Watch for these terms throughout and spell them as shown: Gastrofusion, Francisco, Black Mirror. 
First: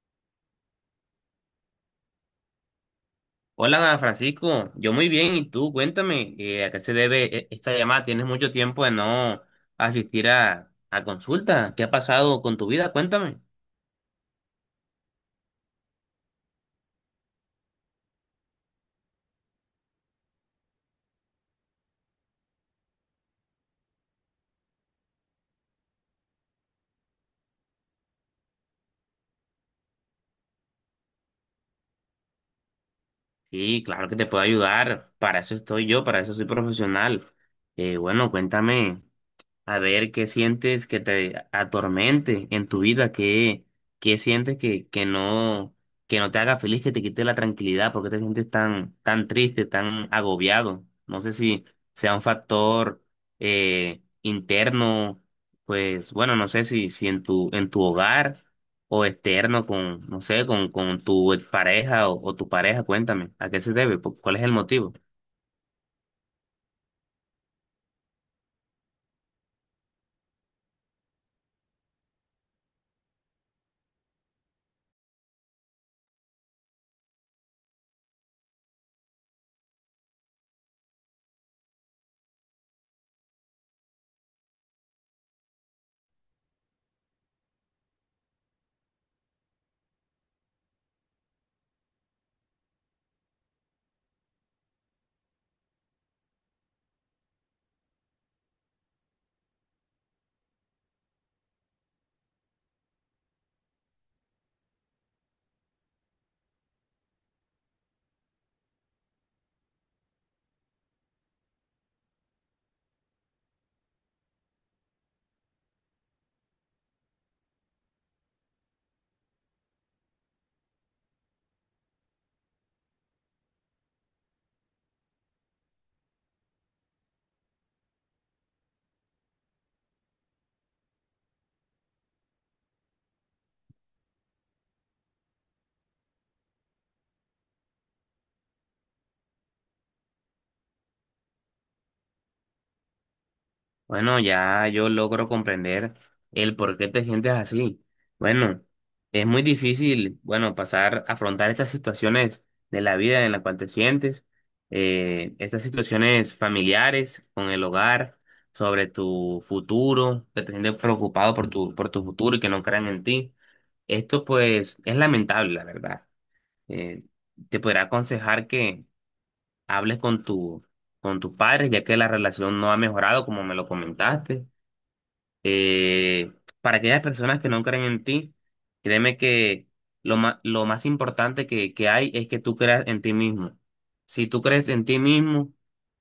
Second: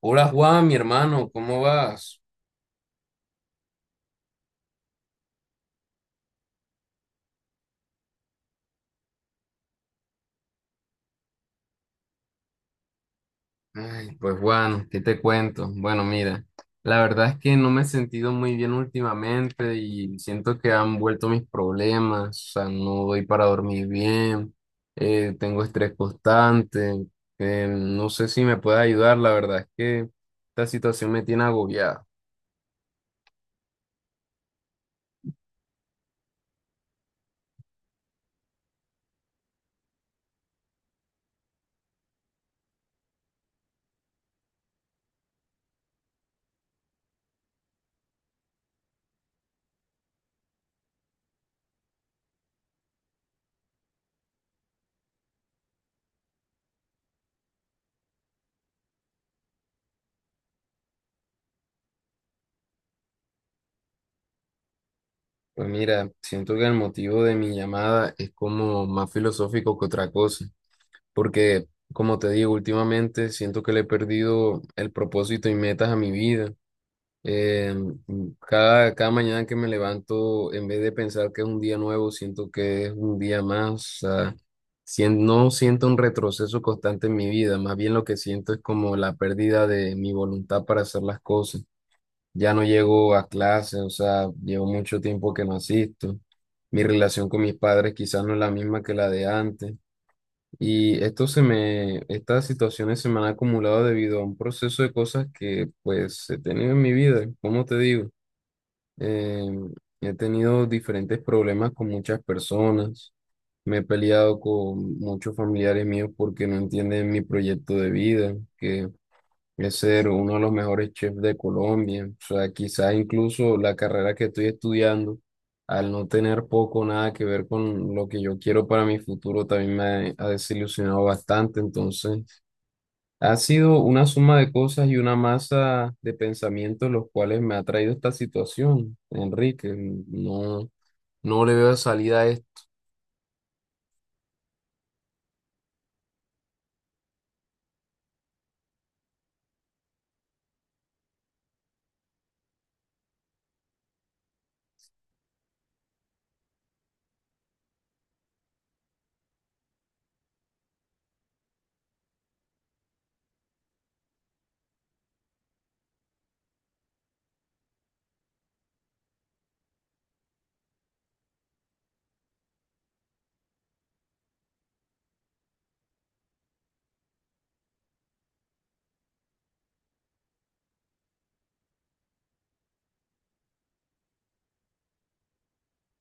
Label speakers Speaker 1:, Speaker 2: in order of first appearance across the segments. Speaker 1: Hola Juan, mi hermano, ¿cómo vas?
Speaker 2: Hola Francisco, yo muy bien, ¿y tú? Cuéntame, ¿a qué se debe esta llamada? Tienes mucho tiempo de no asistir a consulta. ¿Qué ha pasado con tu vida? Cuéntame.
Speaker 1: Ay, pues Juan, ¿qué te cuento? Bueno, mira, la verdad es que no me he sentido muy bien últimamente y siento que han vuelto mis problemas, o sea, no doy para dormir bien, tengo estrés constante, no sé si me puedes ayudar, la verdad es que esta situación me tiene agobiado.
Speaker 2: Sí, claro que te puedo ayudar, para eso estoy yo, para eso soy profesional. Bueno, cuéntame. A ver, ¿qué sientes que te atormente en tu vida? ¿Qué, qué sientes que no te haga feliz, que te quite la tranquilidad? ¿Porque te sientes tan, tan triste, tan agobiado? No sé si sea un factor interno. Pues bueno, no sé si en tu hogar o externo con, no sé, con tu pareja o tu pareja. Cuéntame, ¿a qué se debe? Cuál es el motivo?
Speaker 1: Pues mira, siento que el motivo de mi llamada es como más filosófico que otra cosa, porque, como te digo, últimamente siento que le he perdido el propósito y metas a mi vida. Eh, cada mañana que me levanto, en vez de pensar que es un día nuevo, siento que es un día más. O sea, no siento un retroceso constante en mi vida, más bien lo que siento es como la pérdida de mi voluntad para hacer las cosas. Ya no llego a clase, o sea, llevo mucho tiempo que no asisto. Mi relación con mis padres quizás no es la misma que la de antes. Y esto se me, estas situaciones se me han acumulado debido a un proceso de cosas que pues he tenido en mi vida, como te digo. Eh, he tenido diferentes problemas con muchas personas, me he peleado con muchos familiares míos porque no entienden mi proyecto de vida, que es ser uno de los mejores chefs de Colombia. O sea, quizás incluso la carrera que estoy estudiando, al no tener poco o nada que ver con lo que yo quiero para mi futuro, también me ha desilusionado bastante. Entonces, ha sido una suma de cosas y una masa de pensamientos los cuales me ha traído esta situación, Enrique. No, no le veo salida a esto.
Speaker 2: Bueno, ya yo logro comprender el por qué te sientes así. Bueno, es muy difícil, bueno, pasar, afrontar estas situaciones de la vida en la cual te sientes, estas situaciones familiares con el hogar, sobre tu futuro, que te sientes preocupado por tu futuro y que no crean en ti. Esto pues es lamentable, la verdad. Eh, Te podría aconsejar que hables con con tus padres, ya que la relación no ha mejorado, como me lo comentaste. eh, para aquellas personas que no creen en ti, créeme que lo más importante que hay es que tú creas en ti mismo. Si tú crees en ti mismo,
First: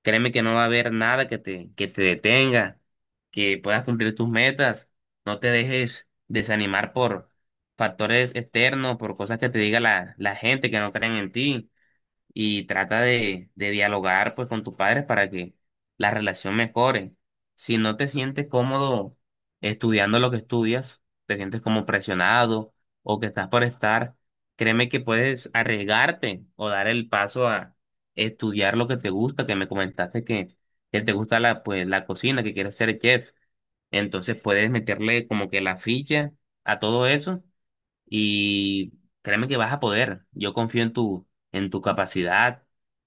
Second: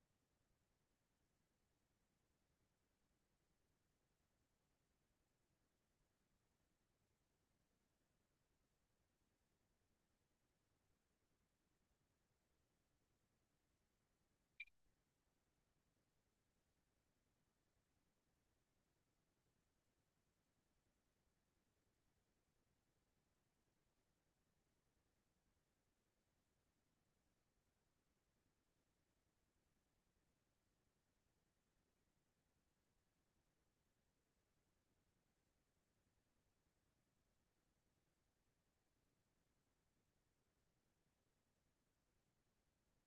Speaker 2: créeme que no va a haber nada que que te detenga, que puedas cumplir tus metas. No te dejes desanimar por factores externos, por cosas que te diga la gente que no creen en ti, y trata de dialogar pues con tus padres para que la relación mejore. Si no te sientes cómodo estudiando lo que estudias, te sientes como presionado o que estás por estar, créeme que puedes arriesgarte o dar el paso a estudiar lo que te gusta, que me comentaste que te gusta la, pues, la cocina, que quieres ser chef. Entonces puedes meterle como que la ficha a todo eso y créeme que vas a poder. Yo confío en en tu capacidad.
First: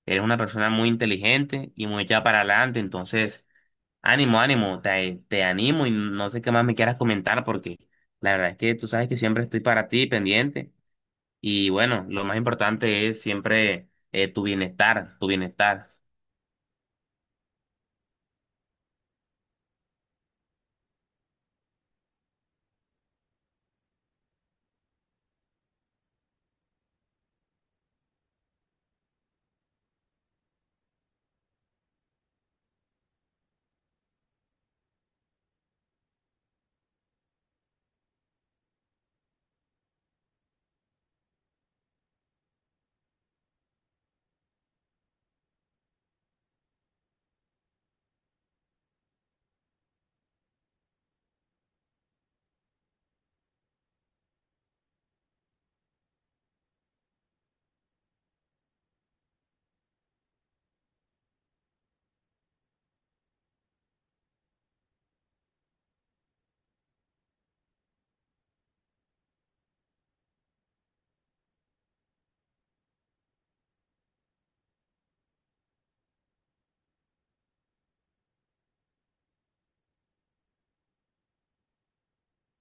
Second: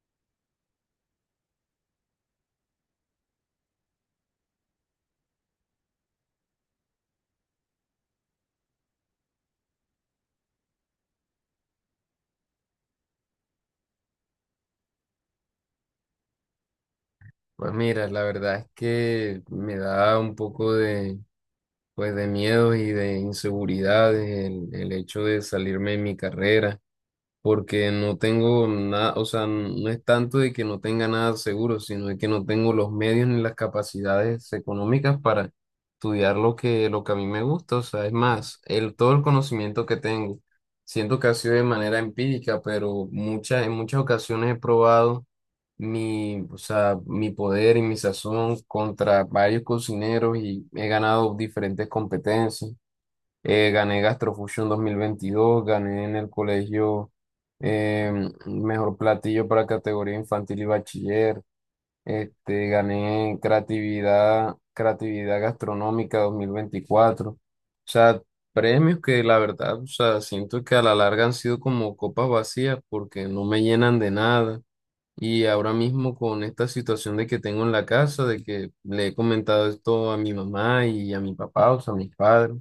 Speaker 2: Eres una persona muy inteligente y muy echada para adelante. Entonces, ánimo, ánimo. Te animo y no sé qué más me quieras comentar, porque la verdad es que tú sabes que siempre estoy para ti, pendiente. Y bueno, lo más importante es siempre tu bienestar, tu bienestar.
Speaker 1: Pues mira, la verdad es que me da un poco de, pues, de miedos y de inseguridades, el hecho de salirme de mi carrera porque no tengo nada, o sea, no es tanto de que no tenga nada seguro, sino de que no tengo los medios ni las capacidades económicas para estudiar lo que a mí me gusta. O sea, es más, el, todo el conocimiento que tengo, siento que ha sido de manera empírica, pero muchas, en muchas ocasiones he probado mi, o sea, mi poder y mi sazón contra varios cocineros y he ganado diferentes competencias. Gané Gastrofusion 2022, gané en el colegio, mejor platillo para categoría infantil y bachiller. Este, gané creatividad, creatividad gastronómica 2024. O sea, premios que la verdad, o sea, siento que a la larga han sido como copas vacías porque no me llenan de nada. Y ahora mismo con esta situación de que tengo en la casa, de que le he comentado esto a mi mamá y a mi papá, o sea, a mis padres,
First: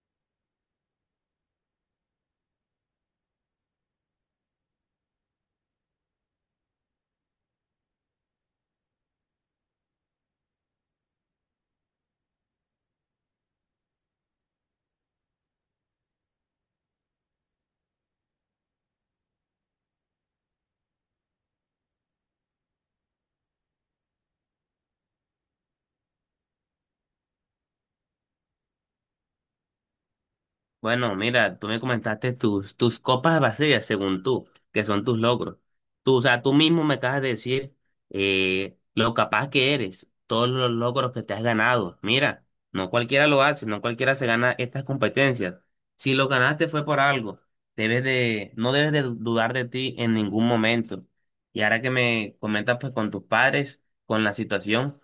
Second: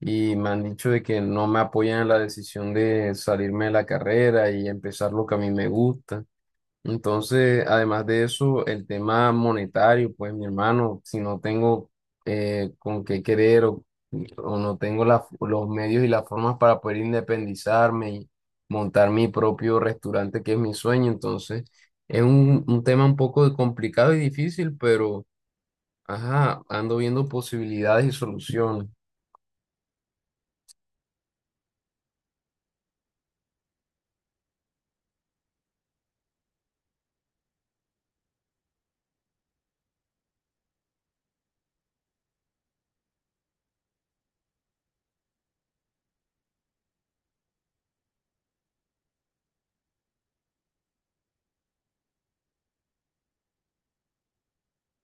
Speaker 1: y me han dicho de que no me apoyan en la decisión de salirme de la carrera y empezar lo que a mí me gusta. Entonces, además de eso, el tema monetario, pues mi hermano, si no tengo, con qué querer, o no tengo la- los medios y las formas para poder independizarme y montar mi propio restaurante, que es mi sueño, entonces es un tema un poco complicado y difícil, pero ajá, ando viendo posibilidades y soluciones.
Speaker 2: Bueno, mira, tú me comentaste tus copas vacías, según tú, que son tus logros. Tú, o sea, tú mismo me acabas de decir lo capaz que eres, todos los logros que te has ganado. Mira, no cualquiera lo hace, no cualquiera se gana estas competencias. Si lo ganaste fue por algo. Debes de, no debes de dudar de ti en ningún momento. Y ahora que me comentas pues con tus padres, con la situación,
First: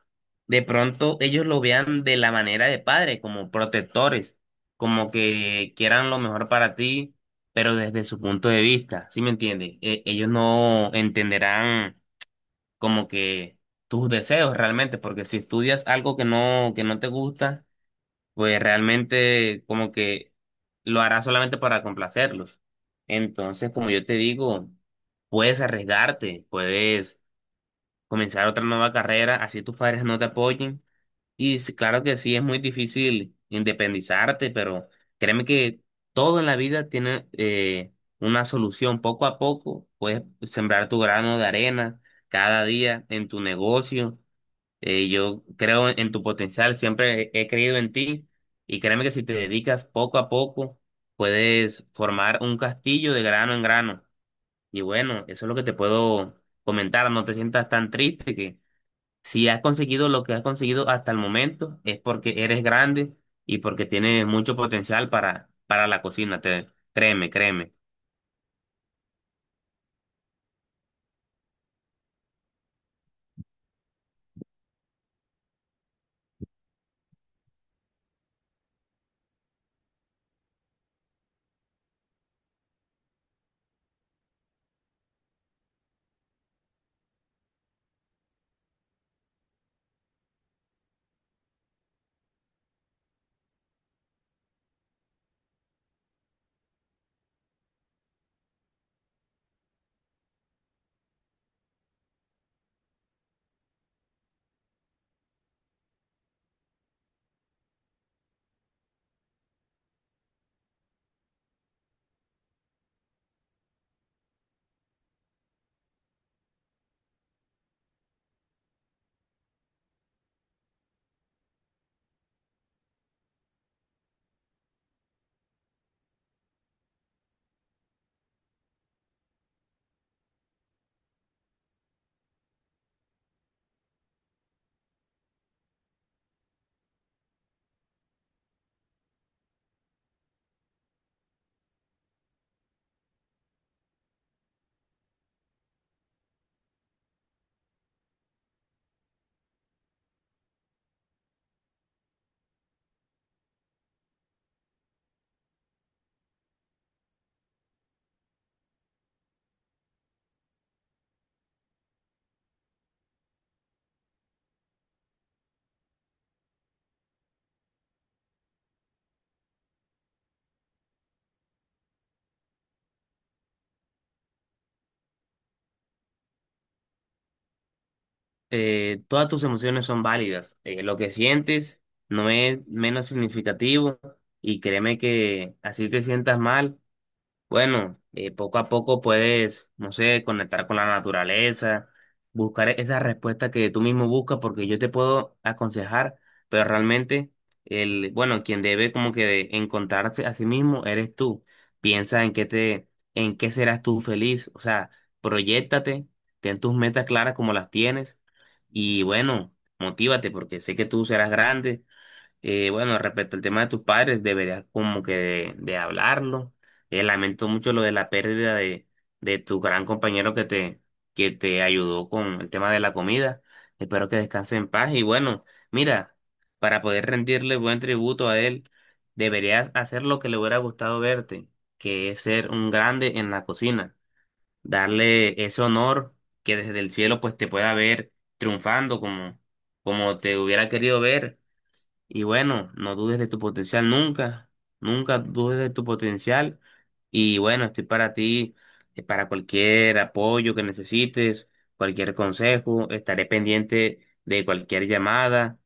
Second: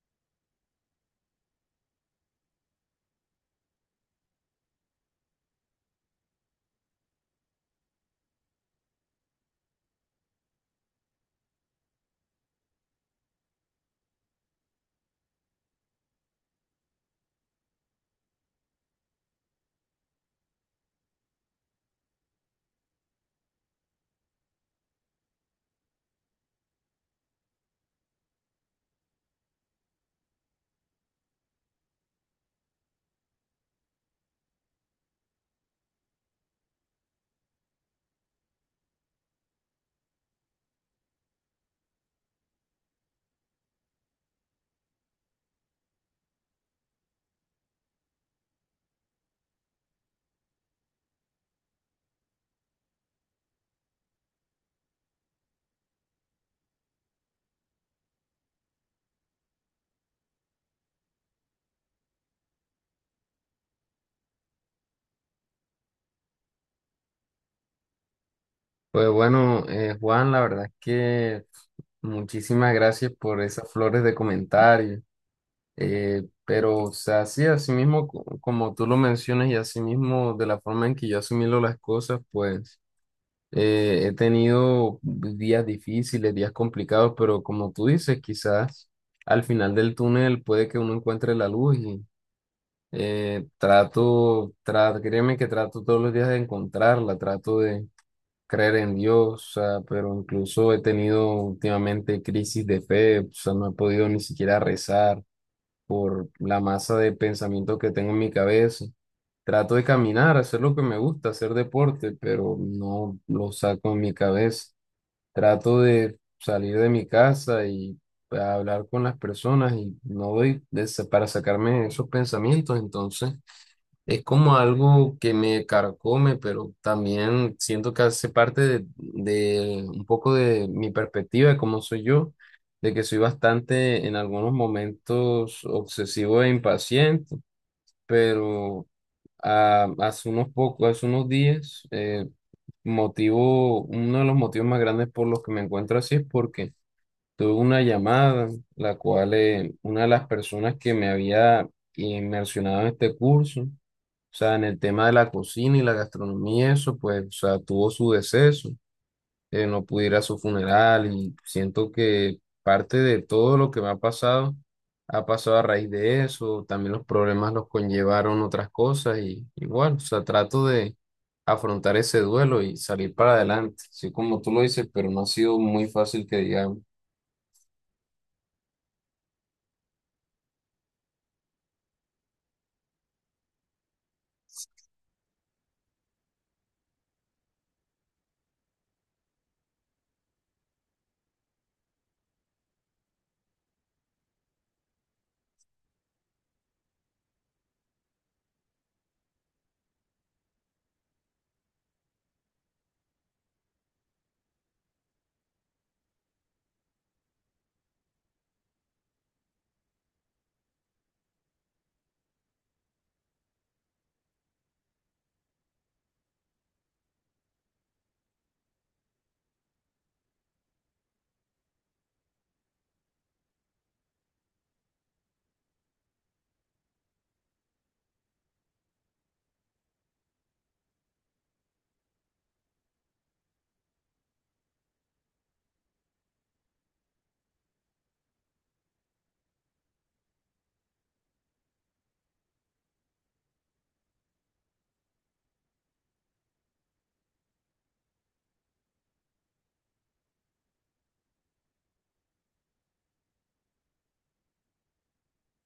Speaker 2: de pronto ellos lo vean de la manera de padre, como protectores, como que quieran lo mejor para ti, pero desde su punto de vista, ¿sí me entiendes? Ellos no entenderán como que tus deseos realmente, porque si estudias algo que no te gusta, pues realmente como que lo harás solamente para complacerlos. Entonces, como yo te digo, puedes arriesgarte, puedes comenzar otra nueva carrera, así tus padres no te apoyen, y sí, claro que sí, es muy difícil independizarte, pero créeme que todo en la vida tiene una solución. Poco a poco puedes sembrar tu grano de arena cada día en tu negocio. Yo creo en tu potencial, siempre he creído en ti, y créeme que si te dedicas poco a poco, puedes formar un castillo de grano en grano. Y bueno, eso es lo que te puedo comentar. No te sientas tan triste, si has conseguido lo que has conseguido hasta el momento, es porque eres grande y porque tienes mucho potencial para la cocina. Créeme, créeme.
Speaker 1: Pues bueno, Juan, la verdad es que muchísimas gracias por esas flores de comentario. Pero, o sea, sí, así mismo, como tú lo mencionas y así mismo de la forma en que yo asumí las cosas, pues he tenido días difíciles, días complicados, pero como tú dices, quizás al final del túnel puede que uno encuentre la luz y trato, créeme que trato todos los días de encontrarla, trato de creer en Dios, o sea, pero incluso he tenido últimamente crisis de fe, o sea, no he podido ni siquiera rezar por la masa de pensamiento que tengo en mi cabeza. Trato de caminar, hacer lo que me gusta, hacer deporte, pero no lo saco en mi cabeza. Trato de salir de mi casa y hablar con las personas y no doy para sacarme esos pensamientos, entonces es como algo que me carcome, pero también siento que hace parte de un poco de mi perspectiva de cómo soy yo, de que soy bastante en algunos momentos obsesivo e impaciente, pero ah, hace unos pocos, hace unos días, motivo, uno de los motivos más grandes por los que me encuentro así es porque tuve una llamada, la cual una de las personas que me había inmersionado en este curso, o sea, en el tema de la cocina y la gastronomía, eso, pues, o sea, tuvo su deceso, no pude ir a su funeral y siento que parte de todo lo que me ha pasado a raíz de eso, también los problemas los conllevaron otras cosas y igual, o sea, trato de afrontar ese duelo y salir para adelante, así como tú lo dices, pero no ha sido muy fácil que digamos.
Speaker 2: Todas tus emociones son válidas. Lo que sientes no es menos significativo, y créeme que así te sientas mal. Bueno, poco a poco puedes, no sé, conectar con la naturaleza, buscar esa respuesta que tú mismo buscas, porque yo te puedo aconsejar, pero realmente bueno, quien debe como que de encontrarte a sí mismo eres tú. Piensa en qué en qué serás tú feliz, o sea, proyéctate, ten tus metas claras como las tienes, y bueno, motívate porque sé que tú serás grande. Bueno, respecto al tema de tus padres, deberías como que de hablarlo. Lamento mucho lo de la pérdida de tu gran compañero que que te ayudó con el tema de la comida. Espero que descanse en paz. Y bueno, mira, para poder rendirle buen tributo a él, deberías hacer lo que le hubiera gustado verte, que es ser un grande en la cocina. Darle ese honor, que desde el cielo pues te pueda ver triunfando como, como te hubiera querido ver. Y bueno, no dudes de tu potencial nunca, nunca dudes de tu potencial. Y bueno, estoy para ti, para cualquier apoyo que necesites, cualquier consejo, estaré pendiente de cualquier llamada.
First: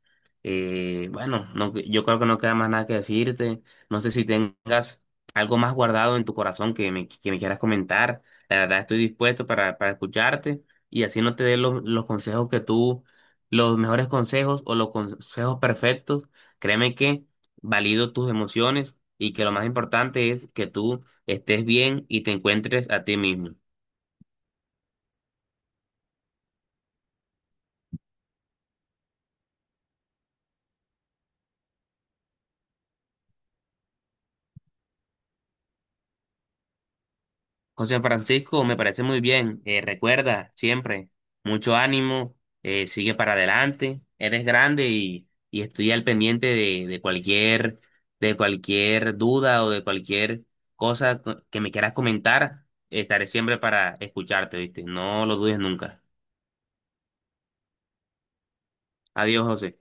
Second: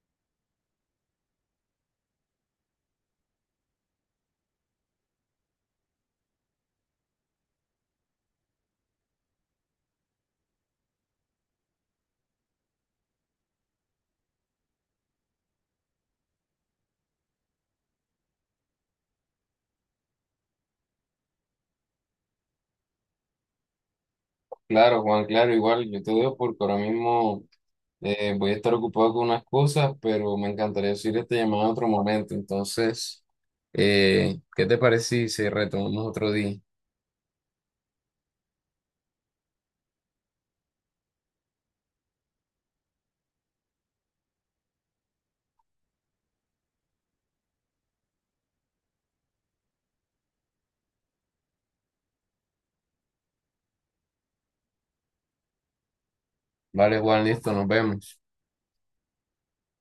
Speaker 2: Bueno, no, yo creo que no queda más nada que decirte. No sé si tengas algo más guardado en tu corazón que que me quieras comentar. La verdad, estoy dispuesto para escucharte, y así no te dé los consejos que tú, los mejores consejos o los consejos perfectos, créeme que valido tus emociones y que lo más importante es que tú estés bien y te encuentres a ti mismo.
Speaker 1: Claro, Juan, claro, igual yo te veo porque ahora mismo... voy a estar ocupado con unas cosas, pero me encantaría decir esta llamada en otro momento. Entonces, ¿qué te parece si retomamos otro día?
Speaker 2: José Francisco, me parece muy bien. Recuerda siempre, mucho ánimo, sigue para adelante, eres grande, y estoy al pendiente de cualquier duda o de cualquier cosa que me quieras comentar. Estaré siempre para escucharte, ¿viste? No lo dudes nunca.
Speaker 1: Vale, Juan, listo, nos vemos.
Speaker 2: Adiós, José.